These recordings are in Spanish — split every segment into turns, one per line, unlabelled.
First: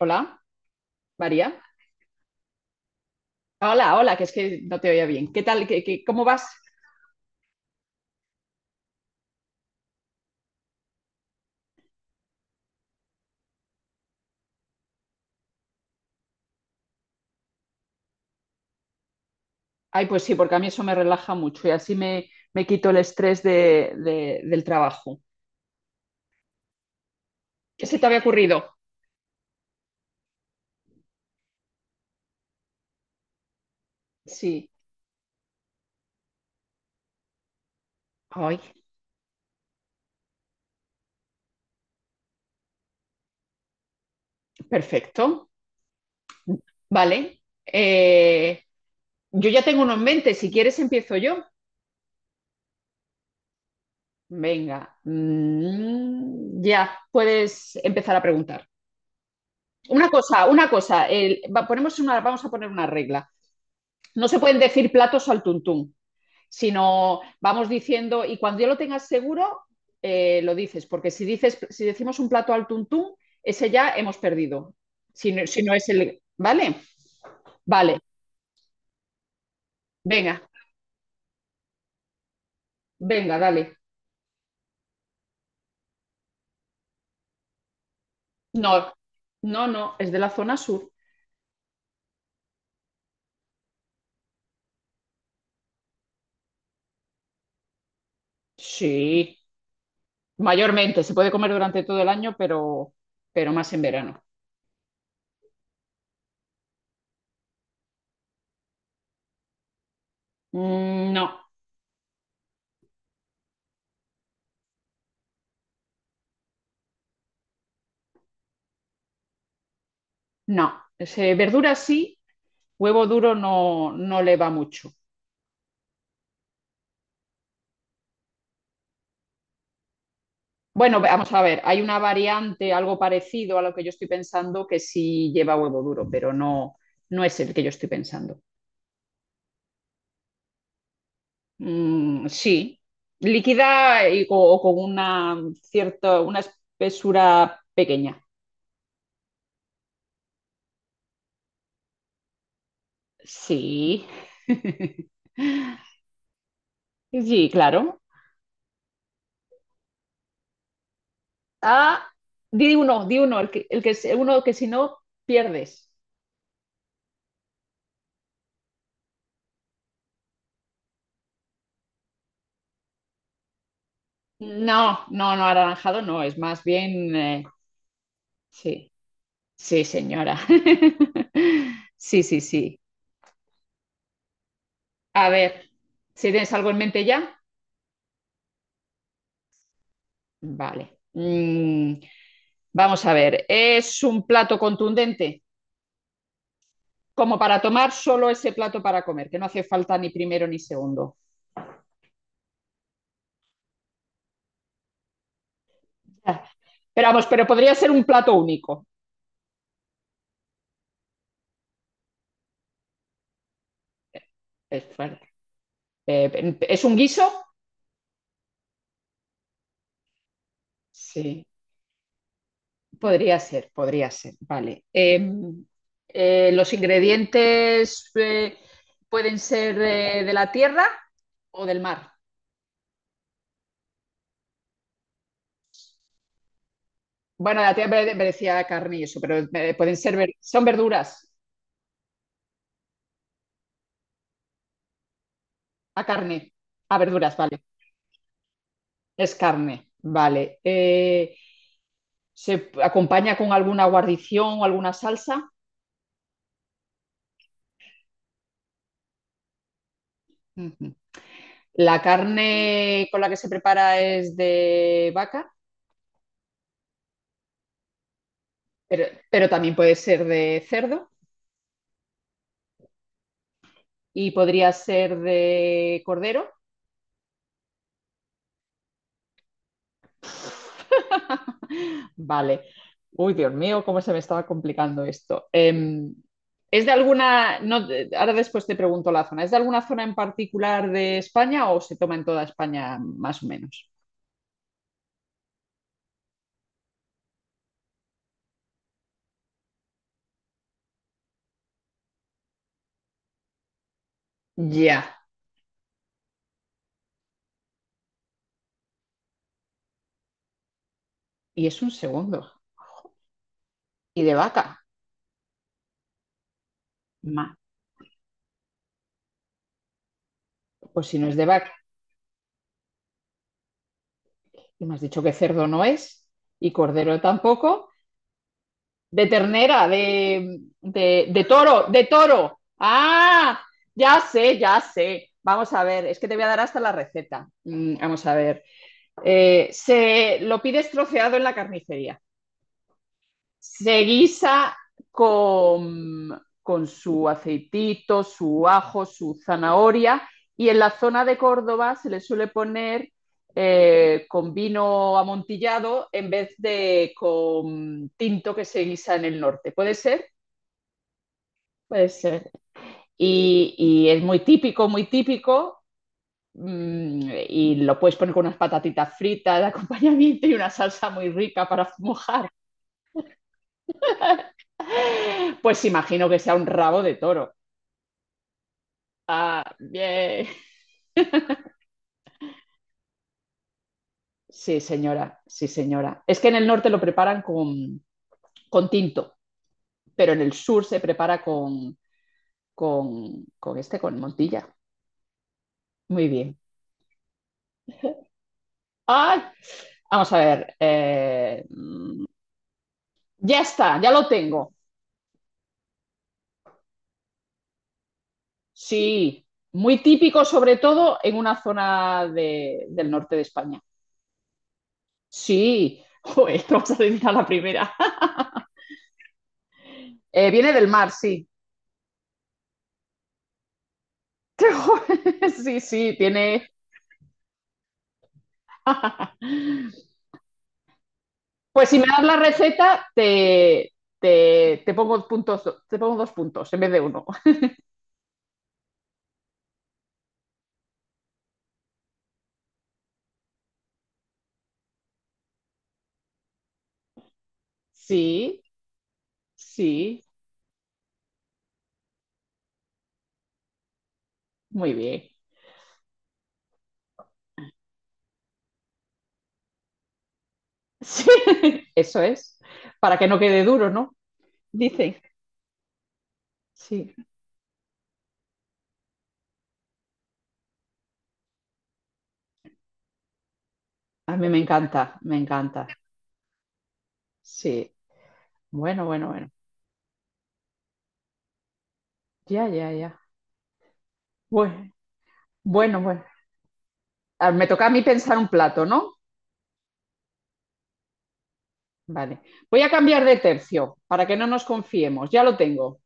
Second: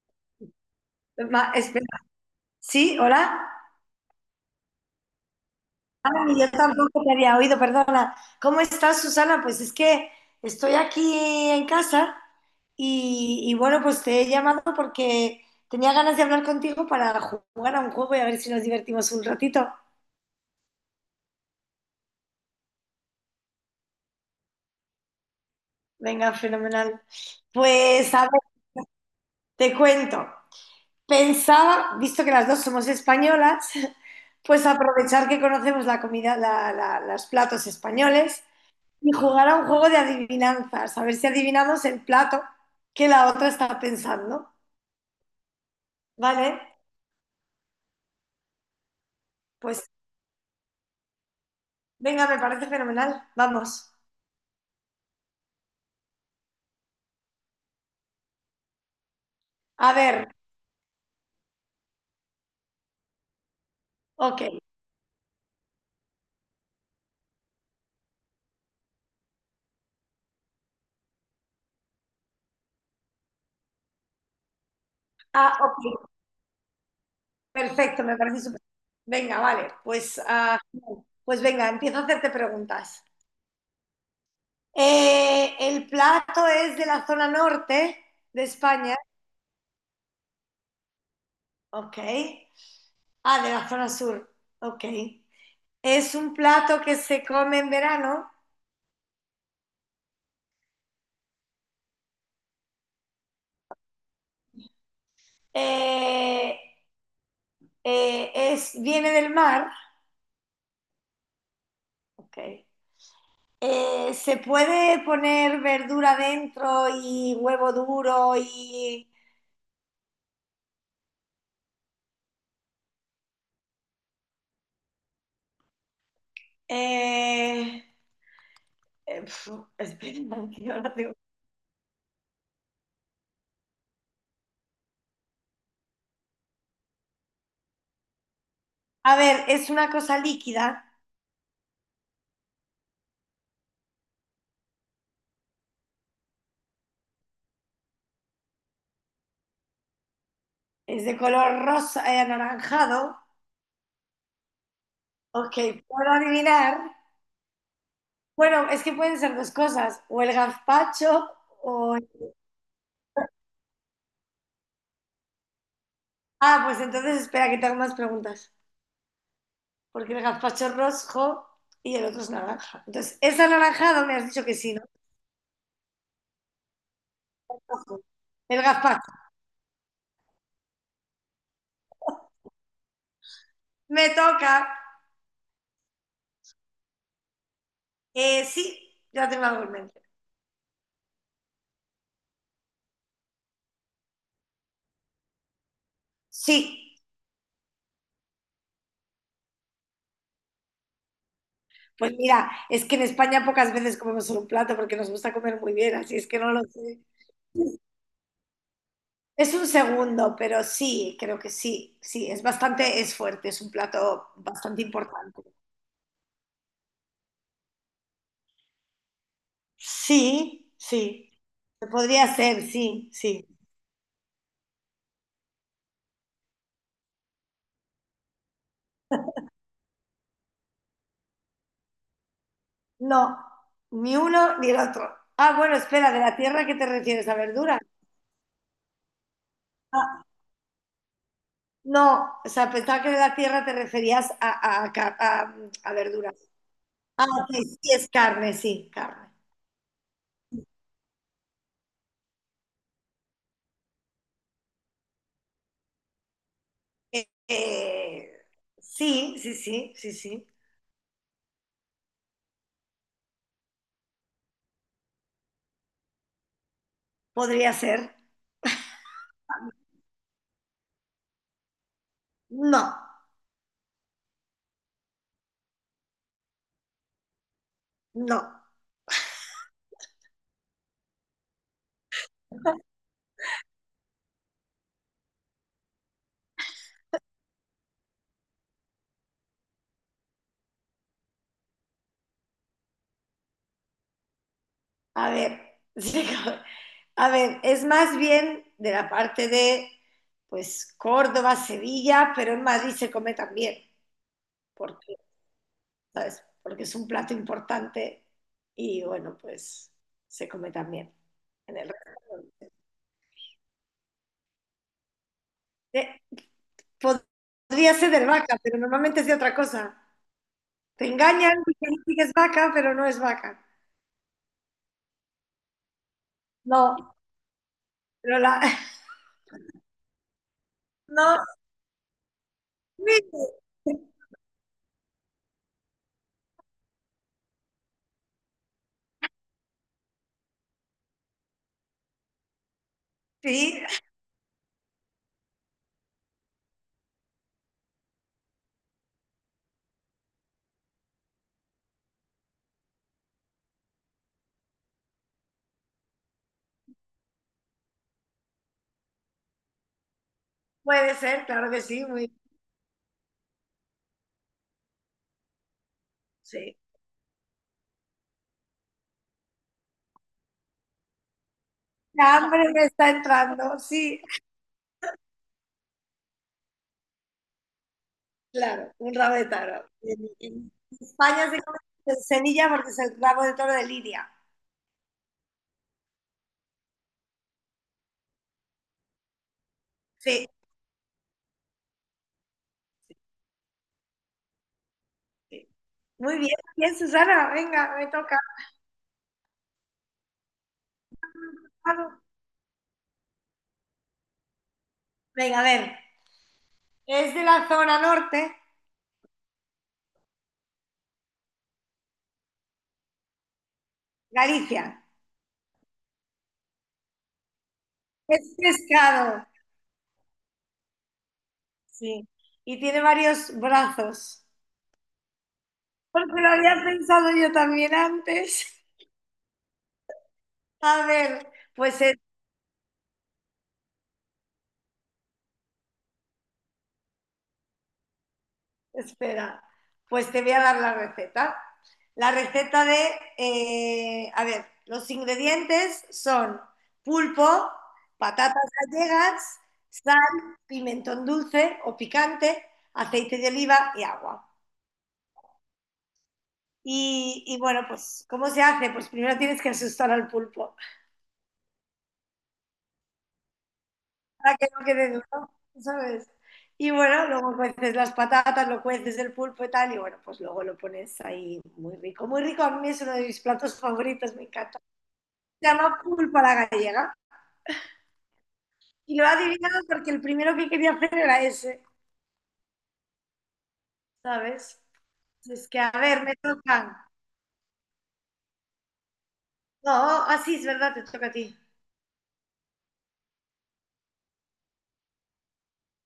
Hola, María.
Espera. Sí, hola.
Hola, hola, que es que no te oía bien. ¿Qué tal? ¿
Ah,
Cómo
no,
vas?
yo tampoco te había oído, perdona. ¿Cómo estás, Susana? Pues es que estoy aquí en casa y bueno, pues te he llamado porque tenía ganas de hablar contigo para jugar a un juego y a ver si nos divertimos un ratito.
Ay, pues sí, porque a mí eso me relaja mucho y así me quito el estrés del trabajo.
Venga, fenomenal.
¿Qué se te
Pues
había
a ver,
ocurrido?
te cuento. Pensaba, visto que las dos somos españolas, pues
Sí.
aprovechar que conocemos la comida, los platos españoles
Ay,
y jugar a un juego de adivinanzas, a ver si adivinamos el plato que la otra está pensando.
perfecto.
Vale,
Vale. Eh, yo ya tengo
pues
uno en mente. Si quieres, empiezo yo.
venga, me parece fenomenal. Vamos.
Venga. Ya, puedes empezar a preguntar.
A
Una
ver,
cosa, una cosa. Ponemos una, vamos a poner una regla. No se pueden
ok.
decir platos al tuntún. Sino vamos diciendo, y cuando ya lo tengas seguro, lo dices, porque si, dices, si decimos un plato al tuntún, ese ya hemos perdido, si no,
Ah,
si no es
ok.
el... ¿Vale? Vale,
Perfecto, me parece súper. Venga, vale. Pues,
venga,
pues venga, empiezo a hacerte preguntas.
venga, dale.
El plato es de la zona norte de
No,
España.
no, no, es de la zona sur.
Ok. Ah, de la zona sur. Ok. Es un plato que se come en verano.
Sí, mayormente, se puede comer durante todo el año, pero más en verano.
Eh, es, viene del mar,
Mm, no,
okay. Se puede poner verdura dentro y huevo duro y…
no, ese, verduras sí, huevo duro no, no le va mucho.
eh, eh, pf, espera, que ahora
Bueno, vamos a ver, hay una variante, algo parecido a lo que yo estoy pensando, que sí lleva huevo duro, pero no, no es el que yo estoy pensando.
a ver, es una cosa líquida,
Sí, líquida y o con una cierta, una espesura pequeña.
es de color rosa, anaranjado.
Sí.
Ok, puedo adivinar.
Sí, claro.
Bueno, es que pueden ser dos cosas, o el gazpacho o…
Ah, di uno, uno que si no pierdes.
Ah, pues entonces espera que te hago más preguntas, porque el gazpacho es rojo y el otro es naranja. Entonces, es anaranjado, me has dicho que sí, ¿no?
No, no, no, anaranjado no, es más bien,
Ojo. El
sí.
gazpacho.
Sí, señora. Sí, sí, sí.
Me toca.
A ver, ¿si tienes algo en mente ya?
Sí, ya tengo algo en mente.
Vale. Vamos a ver, es un plato contundente,
Sí.
como para tomar solo ese plato para comer, que no hace falta ni primero ni segundo.
Pues mira, es que en España pocas veces comemos solo un plato porque nos gusta comer muy bien, así es que
Ah,
no lo sé.
pero vamos, pero podría ser un plato único.
Es un segundo, pero sí, creo que sí. Sí, es bastante, es fuerte, es un plato
Es
bastante
fuerte.
importante.
¿Es un guiso?
Sí, sí.
Sí.
Podría ser, sí, sí.
Podría ser, vale. ¿Los ingredientes pueden ser de la tierra o del mar?
No, ni uno ni el otro. Ah, bueno, espera, ¿de la tierra a qué te refieres? ¿A
Bueno, de la
verduras?
tierra me decía carne y eso, pero pueden ser,
Ah,
son verduras,
no, o sea, pensaba que de la tierra te referías a, a
a
verduras.
carne, a
Ah,
verduras,
ok,
vale.
sí, es carne.
Es carne, vale. ¿Se acompaña con alguna guarnición o alguna salsa?
Eh, eh, sí, sí, sí, sí, sí.
Ujú. La carne con la que se prepara es de vaca,
Podría ser.
pero, pero también puede ser de cerdo.
No,
¿Y podría ser de cordero?
no.
Vale. Uy, Dios mío, cómo se me estaba complicando esto. ¿Es de alguna, no, de- ahora después te pregunto la zona, ¿es de alguna zona en particular de España o se toma en toda España más o menos?
A ver, sí, a ver, es más bien de la parte de, pues, Córdoba, Sevilla, pero en Madrid se come también, porque
Ya,
¿sabes? Porque es un plato importante y bueno, pues se come también
y
en
es
el
un segundo.
restaurante.
¿Y de vaca?
Eh,
Ma-
Podría ser de vaca, pero normalmente es de otra cosa. Te
Pues si no es de
engañan,
vaca,
dicen que es vaca, pero no es vaca.
y me has dicho que cerdo no es y
No,
cordero tampoco.
pero la…
De ternera,
No,
de toro, de toro. Ah,
sí,
ya sé, ya sé. Vamos a ver, es que te voy a dar hasta la receta. Vamos a ver. Se lo pides troceado en la carnicería.
sí,
Se guisa con su aceitito, su ajo, su zanahoria y en la zona de Córdoba se le suele poner con vino amontillado en vez de con tinto que se guisa en el norte. ¿Puede ser?
puede ser, claro que sí,
Puede
muy,
ser. Y es muy típico, muy típico.
sí.
Y lo puedes poner con unas patatitas fritas de acompañamiento y una salsa muy rica para
La
mojar.
hambre me está entrando, sí.
Pues imagino que sea un rabo de toro.
Claro, un rabo de
Ah,
toro. En,
bien.
en España se come con semilla porque es el rabo de toro de Lidia.
Sí, señora, sí, señora. Es que en el norte lo preparan con tinto, pero en
Sí,
el sur se prepara con con Montilla.
sí.
Muy
Muy bien,
bien.
bien, Susana. Venga, me toca.
Ay, vamos a ver. Ya está, ya lo tengo.
Venga, a ver. Es de la zona norte,
Sí, muy típico, sobre todo en una del norte de España.
Galicia.
Sí, joder, te vas a decir a la primera.
Es pescado,
Viene del mar, sí.
sí. Y tiene varios brazos.
Sí, sí,
Porque lo
tiene.
había pensado yo también antes. A ver,
Pues si
pues
me
es…
das la receta, te pongo puntos, te pongo dos puntos en vez de uno.
Espera, pues te voy a dar la receta. La receta de, a ver, los ingredientes son pulpo,
Sí,
patatas gallegas,
sí,
sal, pimentón dulce o picante, aceite de oliva y agua.
muy bien.
Y bueno, pues, ¿cómo se hace? Pues primero tienes que asustar al pulpo,
Sí, eso es. Para que no quede duro, ¿no?
para que no quede
Dice.
duro, ¿sabes? Y
Sí,
bueno, luego cueces las patatas, lo cueces el pulpo y tal, y bueno, pues luego lo pones ahí muy rico. Muy rico, a mí es uno de mis platos favoritos,
a
me
mí me
encanta.
encanta, me
Se
encanta.
llama pulpa la gallega.
Sí, bueno,
Y lo he
bueno, bueno.
adivinado porque el primero que quería hacer era ese,
Ya, ya, ya.
¿sabes?
Bueno,
Es que, a
bueno,
ver,
bueno.
me tocan.
Ah, me toca a mí pensar un plato, ¿no?
No, así es verdad, te toca a ti.
Vale. Voy a cambiar de tercio para que no nos confiemos. Ya lo tengo.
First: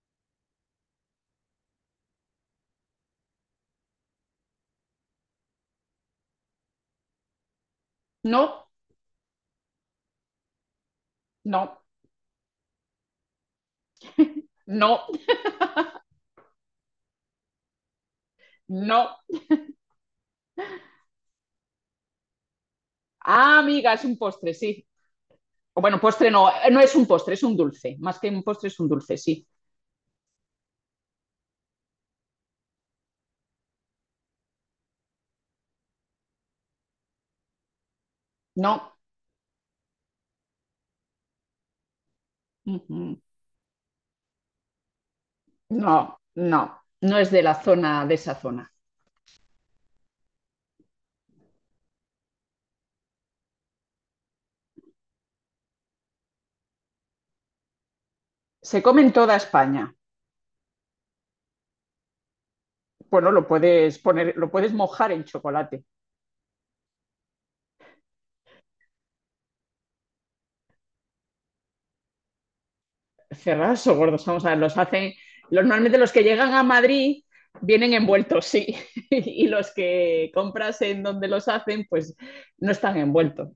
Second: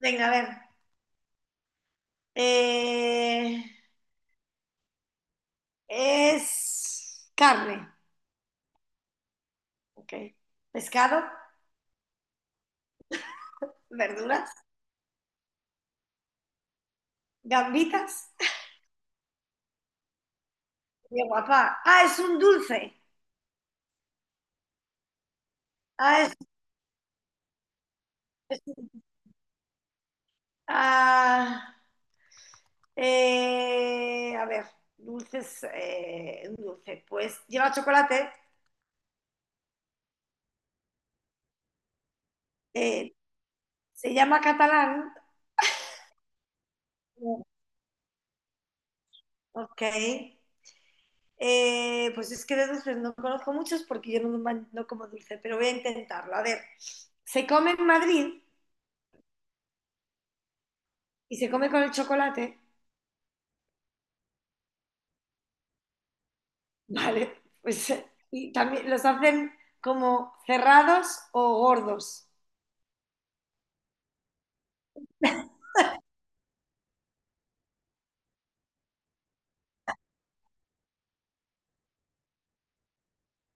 Venga, a ver. Eh, es carne,
No,
ok. Pescado,
no,
verduras,
no,
gambitas…
no.
Qué guapa. Ah, es un dulce.
Ah, amiga, es un postre, sí. O bueno,
Ah,
postre
es-
no, no es un postre, es un dulce. Más que un postre es un dulce, sí.
ah, a ver, dulces, un dulce. Pues lleva chocolate.
No.
eh,
Ujú.
se llama catalán.
No, no, no es de la zona, de esa zona.
Ok. Pues es que de dulces no conozco muchos porque yo no, no como dulce, pero voy a intentarlo. A ver, se come en Madrid
Se come en toda España.
y se come con el chocolate,
Bueno, lo puedes poner, lo puedes mojar en chocolate.
¿vale? Pues, y también los hacen como cerrados o gordos.
Cerrados o gordos, vamos a ver, los hacen. Normalmente los que llegan a Madrid vienen envueltos, sí. Y los que compras en donde los hacen, pues no están envueltos.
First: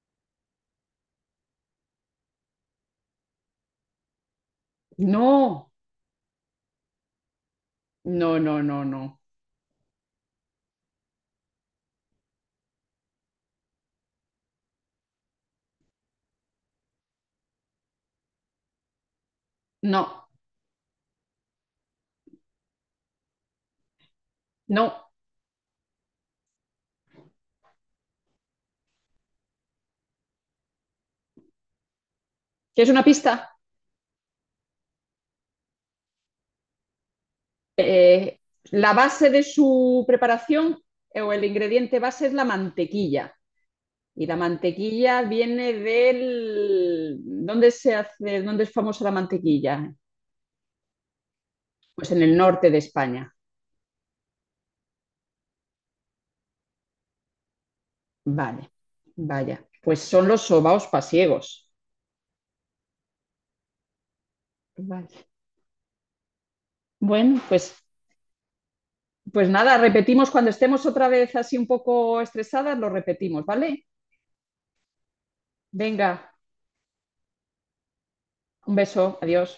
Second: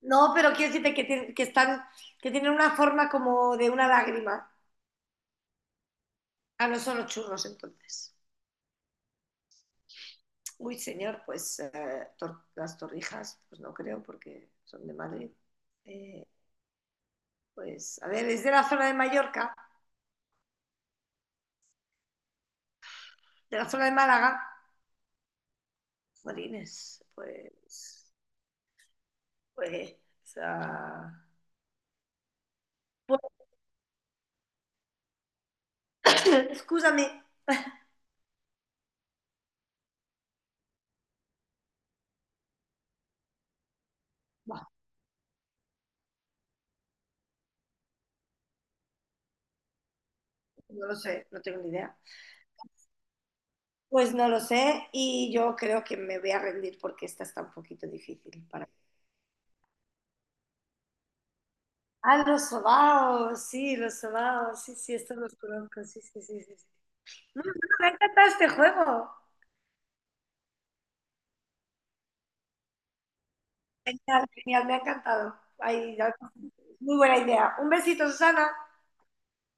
No, pero quiero decirte que, que están, que tienen una forma como de una lágrima.
No,
Ah, no son los churros entonces.
no, no, no, no.
Uy, señor, pues las torrijas, pues no creo porque son de Madrid. Eh, pues, a ver, es de la zona de Mallorca,
No,
de la zona de Málaga.
no.
Jolines, pues, ah,
¿Quieres una
pues,
pista?
excúsame.
Eh, la base de su preparación o el ingrediente base es la mantequilla. Y la
Buah,
mantequilla viene del... ¿Dónde se hace, dónde es famosa la mantequilla?
no lo sé, no tengo ni idea.
Pues en el norte de España.
Pues no lo sé y yo creo que me voy a rendir porque esta está un poquito difícil para…
Vale, vaya. Pues son los sobaos pasiegos.
Ah, los sobaos, sí, sí, estos
Vale.
los conozco, sí, sí, sí, sí, sí.
Bueno,
No, no,
pues,
me ha encantado este juego.
pues nada, repetimos cuando estemos otra vez así un poco estresadas, lo repetimos, ¿vale?
Genial, genial, me ha encantado. Ay, ya…
Venga,
muy buena idea. Un besito, Susana.
un beso, adiós.